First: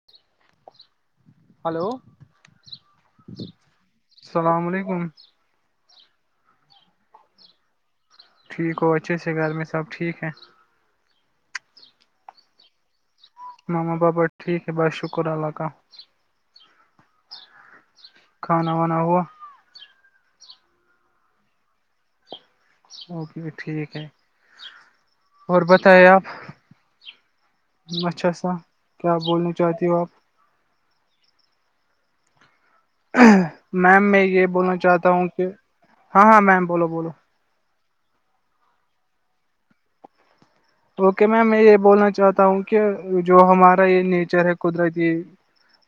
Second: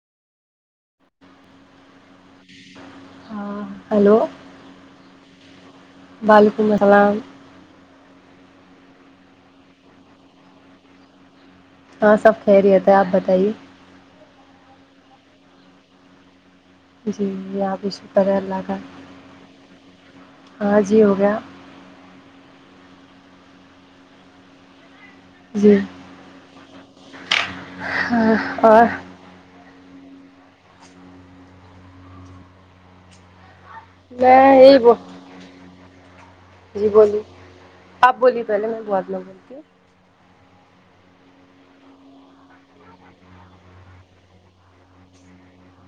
[inaudible] hello ہاں hello اسلام علیکم [unintelligible] ٹھیک ہو اچھے سے گھر میں سب ٹھیک ہے ہاں سب کہہ رہ تھا ہے آپ بتائیے ماما پاپا ٹھیک ہے بس شکر اللہ کا جی جی آپ بھی شکر ہے اللہ کھانا کا وانا ہوا ہاں جی ہو گیا اوکے ٹھیک ہے اور جی بتائے آپ اچھا ہاں سا اور کیا بولنا چاہتی ہو آپ میم میں یہ بولنا یہی ب چاہتا ہوں کہ ہاں ہاں میم بولو جی بولو بولیے آپ بولیے پہلے میں بہات لوگ بولتی اوکے میم میں یہ بولنا چاہتا ہوں کہ جو ہمارا یہ نیچر ہے قدرتی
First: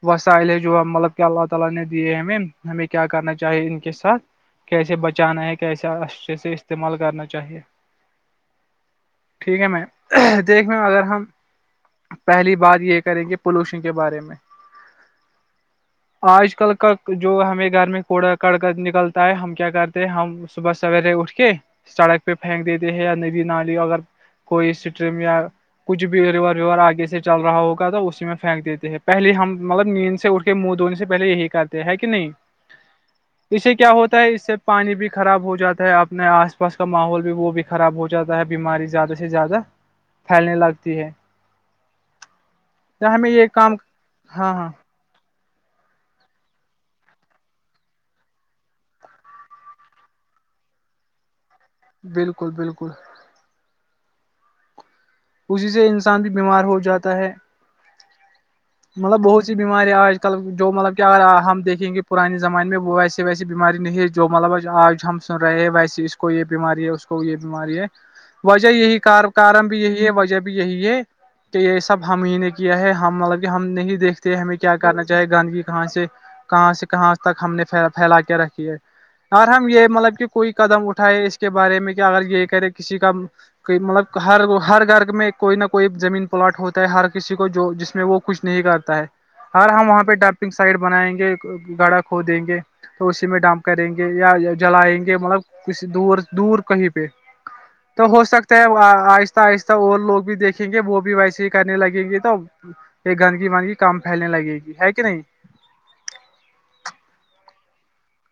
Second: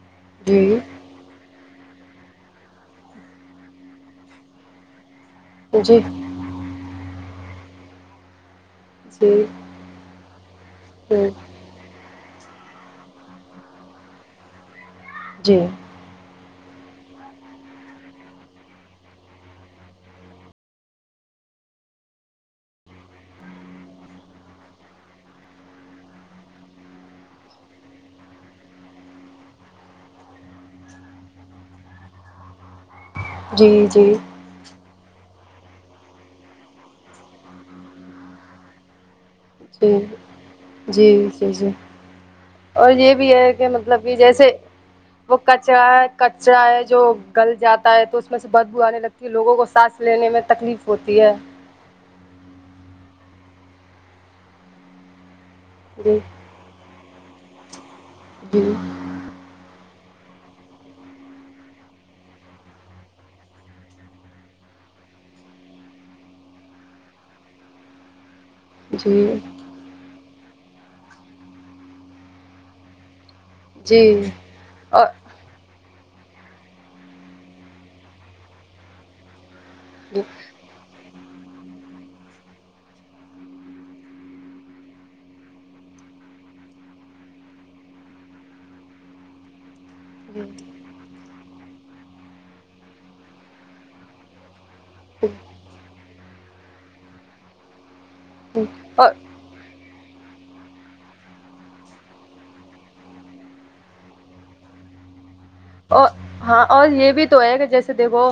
وہسا علے جو جی مطلب کہ اللہ تعا لا نے دیے ہمیں ہمیں کیا کرنا چاہیے ان کے ساتھ کیسے بچانا ہے کیسے جی اچھیسے استعمال کرنا چاہیے جی ٹھیک ہے میں دیکھ میں اگر ہم جی پہلی بات یہ کریں گے پولوشن کے بارے میں جی آج کل کا جو ہمیں گھر میں کوڑا کڑک نکلتا ہے ہم کیا کرتے ہیں ہم صبح سویرے اٹھ کے سڑک پہ پھینک دیتے ہیں یا ندی نالی اگر کوئی سٹری میاں کچھ بھی ریور ویور آگے سے چل رہا ہوگا تو اسی میں پھینک دیتے ہیں پہلے ہم مطلب نیند سے اٹھ منہ دھونے سے پہلے یہی کرتے ہیں کہ نہیں اس سے جی کیا جی ہوتا ہے اس سے پانی بھی خراب ہو جاتا ہے اپنے آس پاس کا ماحول بھی وہ بھی خراب ہو جاتا ہے بیماری زیادہ سے زیادہ جی پھیلنے لگتی ہے جی جی جی اور یہ ہمیں بھی ہے کہ کام مطلب کہ جیسے ہاں ہاں وہ کچرا ہے کچرا ہے جو گل جاتا ہے تو اس میں سے بدبو آنے لگتی ہے لوگوں کو ساتس لینے میں تکلیف ہوتی ہے بالکل بالکل اسی سے جی انسان بھی بیمار ہو جاتا ہے جی مطلب بہت سی بیماری آج کل جو مطلب کہ اگر ہم دیکھیں گے پرانے زمانے میں وہ ایسی ویسی بیماری نہیں جو مطلب آج ہم سن رہے ہیں ویسے اس کو یہ بیماری ہے اس کو یہ بیماری ہے وجہ یہی کار جی کارمب یہی ہے وجہ بھی یہی ہے کہ یہ سب ہم ہی نے کیا ہے ہم لگ ہم نہیں جی دیکتے ہمیں کیا کرنا اور چاہے گاندھیی کہاں سے کہاں سے کہاں تک ہم نے پھیلا کے رکھی ہے اور ہم یہ مطلب جی کہ کوئی قدم اٹھائے اس کے بارے میں کہ اگر یہ کرے کسی کا کہ مطلب ہر ہر گھر میں کوئی نہ کوئی زمین پلاٹ ہوتا ہے ہر کسی کو جو جس میں وہ کچھ نہیں کرتا ہے ہر ہم وہاں پہ ڈاپنگ جی سائٹ بنائیں گے گاڑا کھو دیں گے تو اسی میں ڈم کریں گے یا جلائیں گے مطلب کسی دور دور کہیں پہ تو ہو سکتا ہے اور آہستہ آہستہ اور لوگ بھی دیکھ دیکھیں گے وہ بھی ویسے ہی کرنے لگیں گے تو یہ گندگی وندگی کم پھیلنے لگے گی ہے کہ نہیں اور ہاں اور یہ بھی تو ہے کہ جیسے دیکھو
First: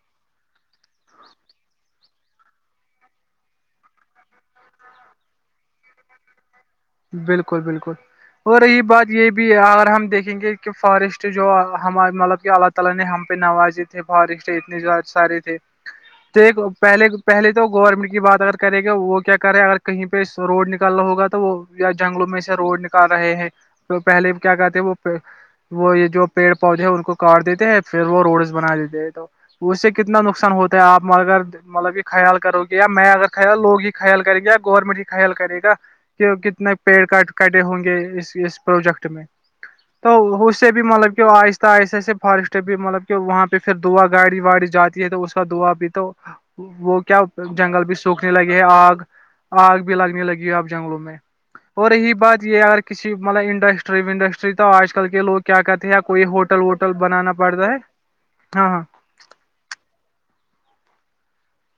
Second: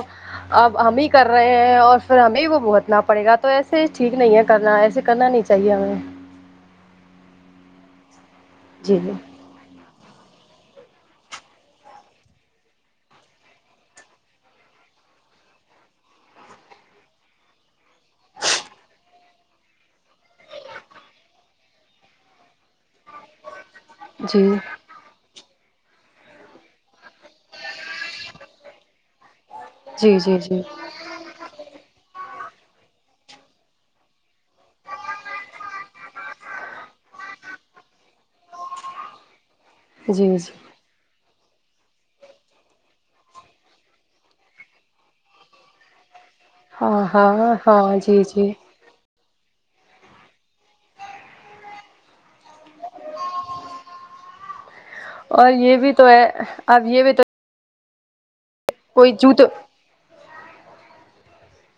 اب ہم ہی کر رہے ہیں اور پھر ہمیں وہ بھگتنا پڑے گا تو ایسے ٹھیک نہیں ہے کرنا ایسے کرنا نہیں چاہیے چاہیے ہمیں بالکل بالکل اور رہی جی بات یہ جی بھی بھی اگر ہم دیکھیں گے کہ فارسٹ جو ہمار مطلب کہ اللہ تعا لا نے ہم پہ نوازے تھے فارسٹ اتنے ز سارے تھے تو پہلے پہلے تو گورنمنٹ کی بات اگر کرے گا وہ کیا کر رہے اگر کہیں پہ پ روڈ نکالنا ہوگا تو وہ یا جنگلوں میں سے روڈ نکال رہے ہیں تو پہلے جی کیا کہتے وہ وہ یہ جو پیڑ پودے ہے ان کو کاٹ دیتے ہیں پھر وہ روڈز بنا دیتے ہیں تو اس سے جی کتنا جی نقصان جی ہوتا ہے آپ مگر مطلب خیال کرو گی یا میں اگر خیال لوگ ہی خیال کرے گی یا گورنمنٹ ہی خیال کرے گا کیکہ اتنے پیڑ کٹ کٹے ہوں گے اس اس پروجیکٹ میں جی تو جی اس سے بھی بھی مطلب کہ آہستہ آہستہ سے فارسٹ بھی مطلب کہ وہاں پہ پھر دعا گاڑی واڑی جاتی ہے تو اس کا دعا بھی تو کا [unintelligible] وہ ہاں کیا ہاں جنگل بھی ہاں جی سوکھنے جی لگے ہے آگ آگ بھی لگنے لگی ہے اب جنگلوں میں اور یہی بات یہ اگر کسی مطلب انڈسٹری ونڈسٹری شتا آج کل کے لو اور کیا یہ کہتے بھی ہیں یا تو ہے کوئی ہوٹل اب ووٹل یہ بھی تو بنانا پڑتا ہے ہاں ہاں کوئی جوت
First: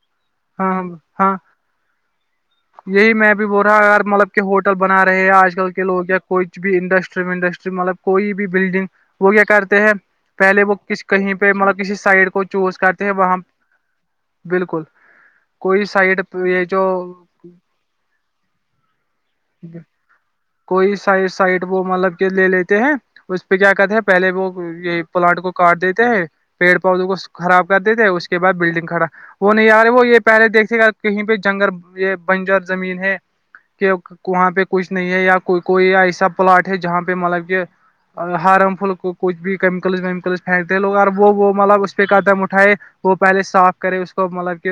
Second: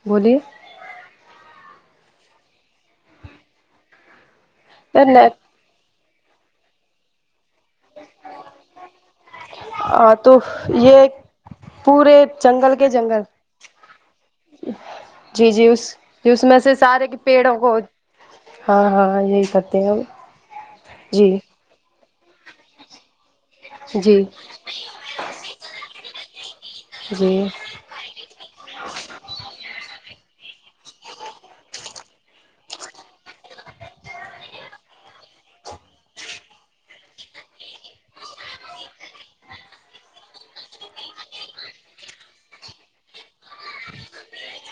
بولیے [unintelligible] ہاں ہاں یہی میں بھی بول رہا اار مطلب کہ ہوٹل بنا رہے ہیں آج کل کے لوگ کچھ بھی انڈسٹری ونڈسٹری مطلب کوئی بھی بلڈنگ وہییا کر ہیں ہاں تو پہلے وہ ک یہ کہیں پہ مطلب کسی پورے سائڈ کو جنگل چوز کے کرتے ہیں جنگل وہاں بالکل جی جی کوئی اس سائڈ اس میں یہ سے جو سارے کے پیڑوں کو ہاں ہاں یہی کہتے ہیں ہم کوئی سائڈ جی سائڈ وہ مطلب کہ لے لیتے ہیں اس پہ کیا کہتے ہیں جی جی پہلے وہ یہ پلاانٹ کو کاٹ دیتے ہیں پیڑ پودوں کو جی خراب کر دیتے تھے اس کے بع بلڈنگ کھڑا وہ نہیں یارے وہ یہ پہلے دیکھتے گا کہیں پہ جنگل یہ بنجر زمین ہے کہ وہاں پہ کچھ نہیں ہے یا کوئی ایسا پلاٹ ہے جہاں پہ مطلب کہ ہارم فل کچھ بھی کیمیکلس ویمیکلس پھینتے لوگ اور وہ وہ مطلب اس پہ قدم اٹھائے وہ پہلے صاف کرے اس کو مطلب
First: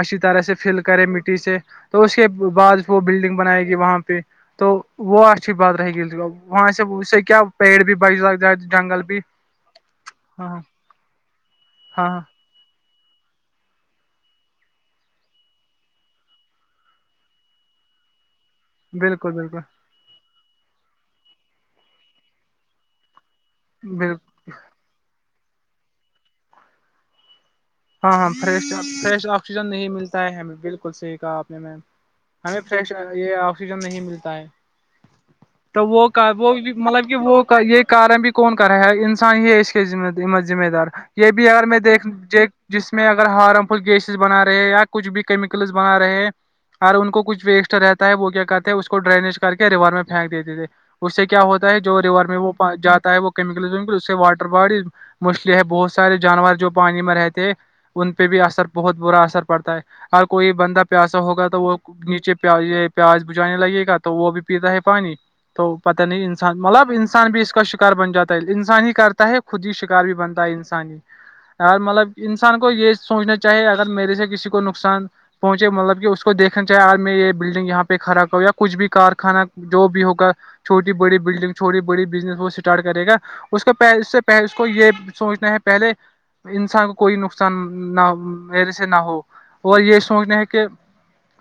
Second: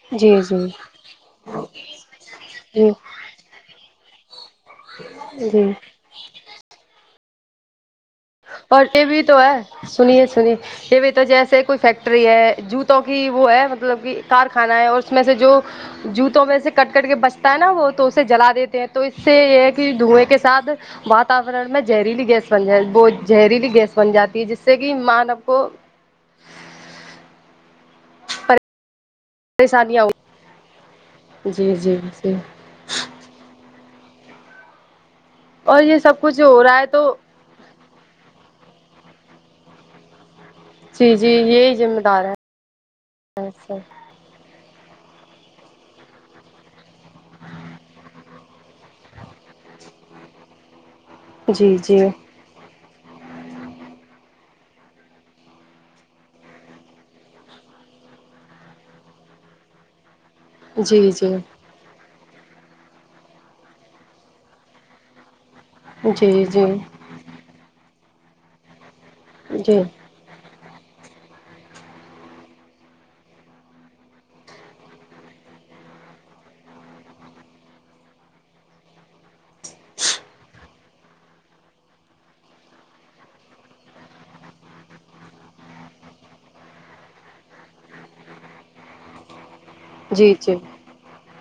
اچھی جی طرح سے فل کرے مٹی سے تو اس کے بعد جی وہ بلڈنگ بنائے گی وہاں پہ تو وہ اچھی جی بدراہ گی وہاں سے اس سے کیا پیڑ بھی بچ جا اور یہ بھی تو ہے سنیے ہاں سنیے ہاں یہ بھی تو جیسے کوئی ہاں ہاں فیکٹری ہے جوت تو کہ وہ ہے مطلب کہ کارخانہ ہے اور اس میں سے جو جوتوں میں سے کٹ کٹ کے بچتا ہے نا وہ تو اسے جلا دیتا ہیں تو اس بالکل سے بالکل یہ ہے کہ دھوئیں کے ساتھ وااتورن میں زہریلی گیس بن جائے وہ زہریلی گیس بن بالکل جاتی ہے جس سے کہ مانو کو ہاں ہاں فریش فریش آکسیجن نہیں پریشانیاں ملتا ہے ہمیں بالکل صحیح کہا آپ ہو نے جی میم جی جی ہمیں فریش یہ آکسیجن نہیں ملتا ہے اور تو یہ وہ سب کا کچھ وہ ہو رہا ہے تو مطلب کہ وہ کا یہ کارم بھی کون کر رہا ہے انسان ہی اس کے ذمہ دار جی جی یہ بھی اگر یہی میں ذمہ دیکھ دار دیک جس میں اگر ہے ہارم فل سب گیسز بنا رہے یا کچھ بھی کیمیکلس بنا رہے ار ان کو کچھ ویسٹ رہتا ہے وہ کیا کہتے ہیں اس کو ڈرینیج کر کے ریور میں پھینک دیتے تھے اس سے کیا ہوتا جی ہے جی جو ریور میں وہ جاتا ہے وہ کیمیکلل اس سے واٹر باڈیز مسٹلی ہے بہت سارے جانور جو پانی میں رہتے ہیں ان پہ بھی اثر بہت برا اثر پڑتا ہے اور کوئی بندہ جی پہسا جی ہوگا تو وہ نیچے پ پیاز بجانے لگے گا تو وہ بھی پیتا ہے پانی تو پتہ نہیں جی جی انسان جی مطلب انسان بھی اس کا شکار بن جاتا ہے انسان ہی کر ہے خود ہی جی شکار بھی بنتا ہے انسانی اور مطلب انسان کو یہ سوچنا چاہیے اگر میرے سے کسی کو نقصان پہنچے مطلب کہ اس کو دیکھنا چاہے آج میں یہ بلڈنگ یہاں پہ کھڑا کروں یا کچھ بھی کارخانہ جو بھی ہوگا چھوٹی بڑی بلڈنگ چھوٹی بڑی بزنس وہ اسٹارٹ کرے گا اس کو پ اس سے پ اس کو یہ سوچنا ہے پہلے انسان کوئی نقصان نہ میرے سے نہ ہو اور یہ جی سوچنے ہے جی کہ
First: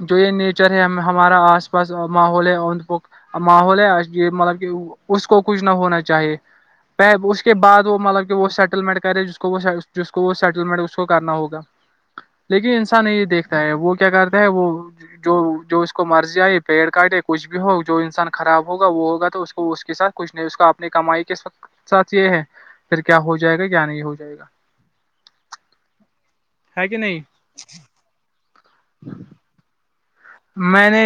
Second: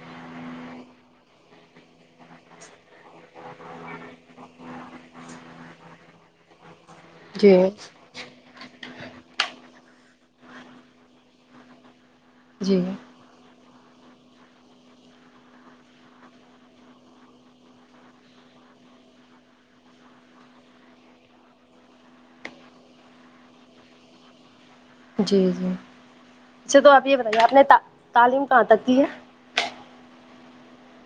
جو یہ نیچر ہے ہمارا آس پاس ماحول ہے اند پک ماحول ہے یہ مطلب کہ اس کو کچھ نہ ہونا چاہیے پ اس کے بعد وہ مطلب کہ وہ سیٹللمنٹ کرے جس کو وہ وہ سیٹلمنٹ اس کو کرنا ہوگا لیکن جی انسان یہ دیکھتا ہے وہ کیا کرتا ہے وہ جو جو اس کو مرضی آئے پیڑ کاٹے کچھ بھی ہو جو انسان خراب ہوگا وہ ہوگا تو اس کو اس کے ساتھ کچھ نہیں اس کا اپنی کمائی کے ساتھ یہ ہے پھر کیا ہو جائے گا کیا نہیں ہو جائے گا جی جی اچھا ہے تو کہ آپ یہ نہیں بتائیے آپ نے تعلیم کہاں تک کی ہے میں نے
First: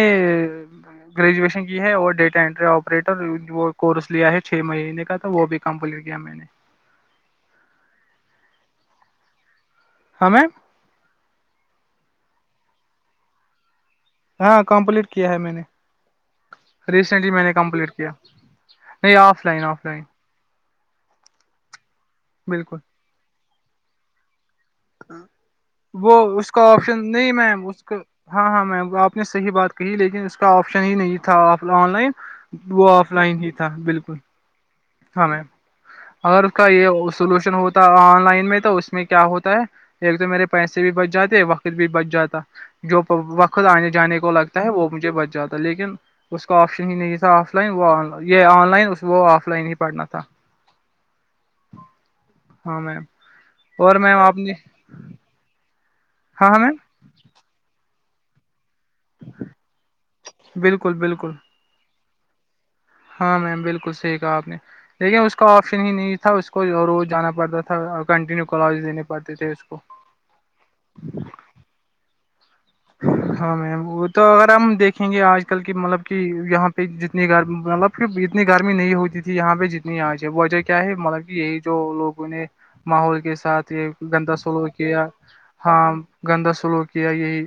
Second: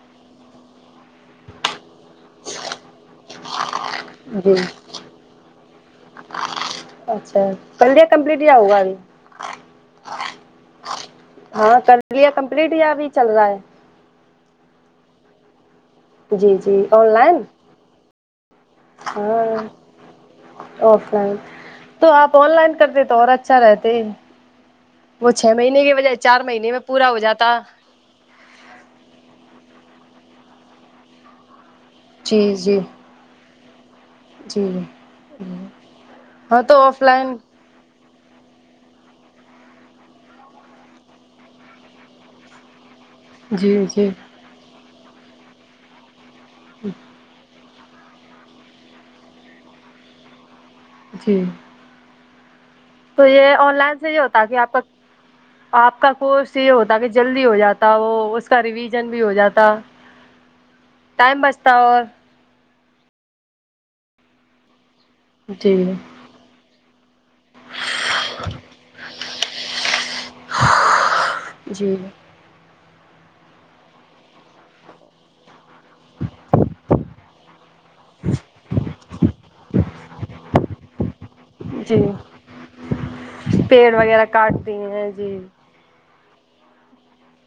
گریجویشن کی ہے وہ ڈیٹا انینٹری آپریٹر وہ کورس لیا ہے جی چھ مہینے کا تو وہ بھی کمپلیٹ کیا میں نے اچھا کڑ لیا کمپلیٹ یا ہوگا ابھی ہاں میم ہاں کر لیا کمپلیٹ یا ابھی چل رہا ہے ہاں کمپلیٹ کیا ہے میں نے جی جی آن ریسنٹلی لائن میں نے کمپلیٹ کیا نہیں of line of line offline تو آپ آن لائن بالکل کرتے تو اور اچھا رہتے وہ چھ مہینے کی بجائے وہ چار اس مہینے کا میں آپشن پورا ہو نہیں جاتا میم اس کا ہاں ہاں میم آپ نے صحیح بات کہی لیکن اس کا آپشن ہی نہیں تھا آن لائن جی جی وہ آ فلائن ہی تھا بالکل جی ج ہاں میم اگر اس کا یہ لائن سولوشن ہوتا ہے آن لائن میں تو اس میں کیا ہوتا ہے ایک تو میرے پیسے بھی بچ جاتے وقت بھی بچ جاتا جو وقت جی آنے جی جانے کو لگتا ہے وہ مجھے بچ جاتا لیکن اس کا آپشن ہی نہیں تھا آ آف لائن وہ یہ آن لائن وہ آف لائن ہی پڑھنا تھا جی ہاں میم تو یہ آن اور لائن سے میم یہ ہوتا نے کہ آپ کا آپ کا کورس ہاں یہ میم ہوتا کیا ہے جلدی ہو جاتا وہ اس کا ریویژن بھی ہو جاتا بالکل بالکل ٹائم بچ تو اور ہاں میم بالکل صحیح کہا آپ نے لیکن اس کا جی آپشن ہی نہیں تھا اس کو روز جانا پڑتا تھا اور کنٹینیو کالج دینے پڑتے تھے اس کو جی ہاں میم وہ تو اگر ہم دیکھیں گے آج کل کی مطلب کہ یہاں پہ جتنی گرمی مطلب کہ اتنی گرمی نہیں ہوتی تھی یہاں پہ جتنی آج ہے وجہ کیا ہے مطلب یہی جو جی لوگوں نے ماحول کے ساتھ یہ پیڑ وغیرہ گندا کاٹ سلو دیے کیا ہیں جی ہاں گندا سلوک کیا یہی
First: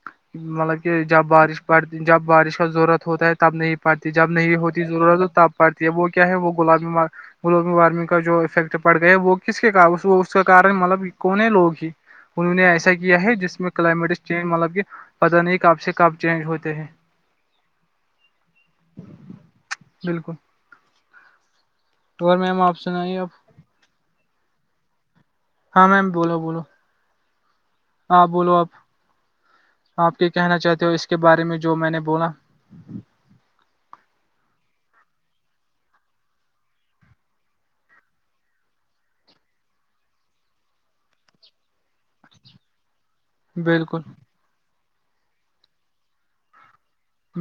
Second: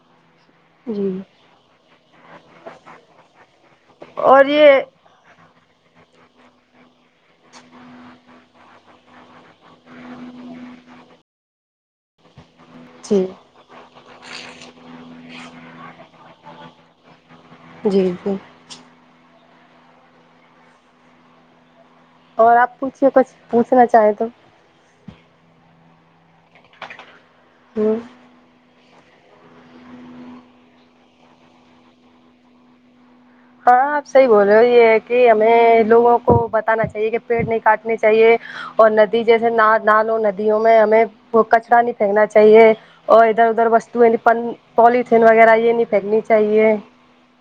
[inaudible] مطلب کہ جی جب بارش پڑتی جب بارش کا ضرورت ہوتا ہے تب نہیں پڑتی جب اور نہیں یہ ہوتی ضرورت تو تب پڑتی ہے وہ کیا ہے وہ گلوبل وارمنگ کا جو افیکٹ پڑ گئے وہ کس کے کا اس کے کارن مطلب کونے لوگ ہی انہوں نے ایس کیا جی ہے جس میں کلائمیٹ چینج مطلب کہ پتا نہیں کب سے کب چینج ہوتے ہیں جی جی بالکل اور میم آپ پوچھیے سنائیے آپ کچھ پوچھنا چاہیں تو ہاں میم بولو بولو ہوں ہاں بولو آپ آپ کیا کہنا چاہتے ہو اس کے بارے میں جو میں نے بولا ہاں آپ صحیح بول رہے ہو یہ کہ ہمیں لوگوں کو بتانا چاہیے کہ پیڑ نہیں کاٹنے چاہیے اور ندی جیسے نالوں ندیوں میں ہمیں کچرا نہیں پھینکنا چاہیے اور ادھر ادھر بالکل وستونی پولیتھین وغیرہ یہ نہیں پھینکنی چاہیے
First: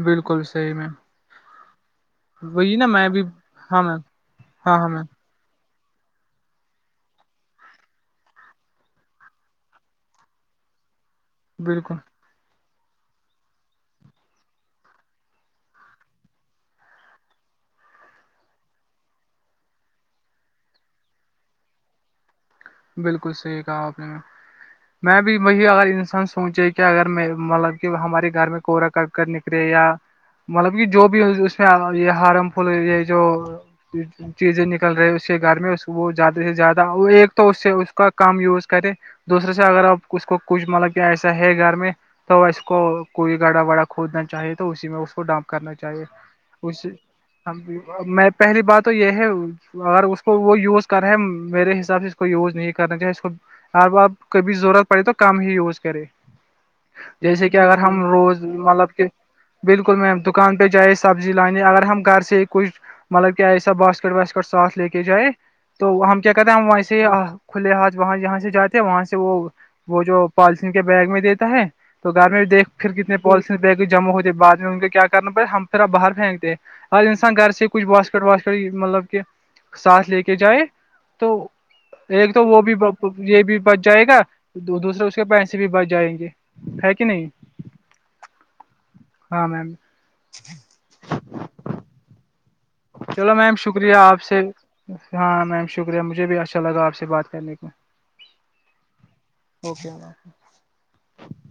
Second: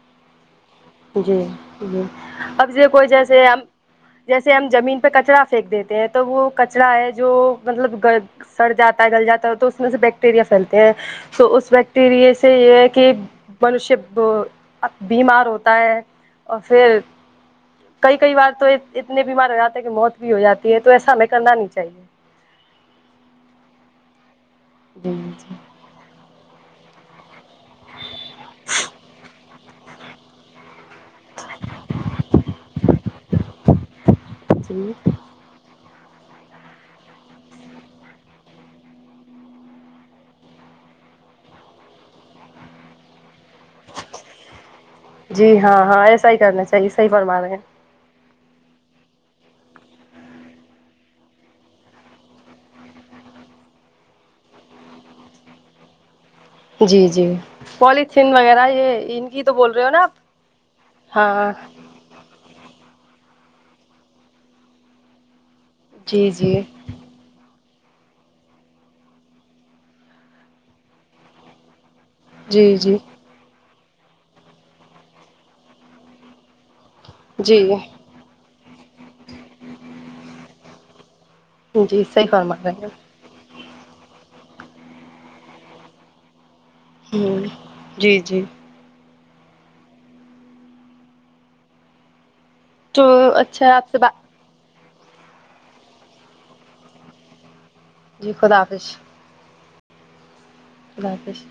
بالکل صحیح میں جی جی اب وہی نا کوئی بھی جیسے ہم ہاں میم جیسے ہم ہاں ہاں زمین میم پہ کچرا پھینک دیتے ہیں تو وہ کچرا ہے جو مطلب گ سڑ جاتا ہے گل جاتا ہے تو اس میں سے بیکٹیریا پھیلتے ہیں تو اس بالکل بیکٹیرے سے یہ ہے کہ منش بیمار ہوتا ہوتا ہے اور فر کئی کئی بار تو اتنے بیمار ہو جاتے ہیں کہ موت بھی ہو جاتی ہے تو ایسا ہمیں کرنا نہیں چاہیے بالکل صحیح کہا آپ نے میں جی بھی جی وہی اگر انسان سوچے کہ اگر مطلب کہ ہمارے گھر میں کورا کر نکرے یا مطلب کہ جو بھی اس میں یہ ہارم فل یہ جو چیزیں جی نکل رہی سے گھر میں وہ زیادہ سے زیادہ وہ ایک تو اس سے اس کا کم یوز کرے دوسرے سے اگر اب اس کو کچھ مطلب کہ ایسا ہے گھر میں تو اسس کو کوئی گاڑا واڑا کھودنا چاہیے تو اسی میں اس کو ڈانپ جی کرنا ہاں چاہیے ہاں ایسا ہی کرنا اس چاہیے صحیح فرما رہے ہم میں پہلی بات تو یہ ہے اگر اس کو وہ یوز کر رہا ہے میرے حساب سے اس کو یوز نہیں کرنا چاہیے اس کو اب اپ کبھی ضرورت پڑی تو کم ہی یوز کرے ہیں جی جی جیسے کہ اگر ہم پولیتھین روز وغیرہ مطلب کہ یہ ان کی تو بول رہے ہو بالکل نا میں آپ دکان پہ جائ سبزی ہاں لانی اگر ہم گھر سے کوچھ مطلب کہ ایسا باسکٹ واسکٹ ساتھ لے کے جائے تو ہم جی کیا کہتے جی ہیں ہم کھلے ہاتھ وہاں جاں سے جاتے ہیں وہاں سے وہ وہ جو پالیسین کے بیگ میں دیتا ہے تو گھر میں بھی جی دیک پھر جی کتنے جمع ہوتے بعد میں ان کو کیا کرنا پڑ ہمھر باہر پھینکتے ہر انسان گھر جی سے کچھ باس واس مطلب کہ ساتھ لے کے جائے تو جی صحیح ایک تو فرما وہ رہے بھی ہیں یہ بھی بچ جائے گا دوسرے اس کے پیسے بھی بچ جائیں گے کہ نہیں ہوں جی جی ہاں میم تو چلو میم اچھا شکریہ آپ بات سے ہاں میم شکریہ مجھے بھی اچھا لگا آپ سے بات کرنے میں جی خدا حافظ اوکے خدا حافظ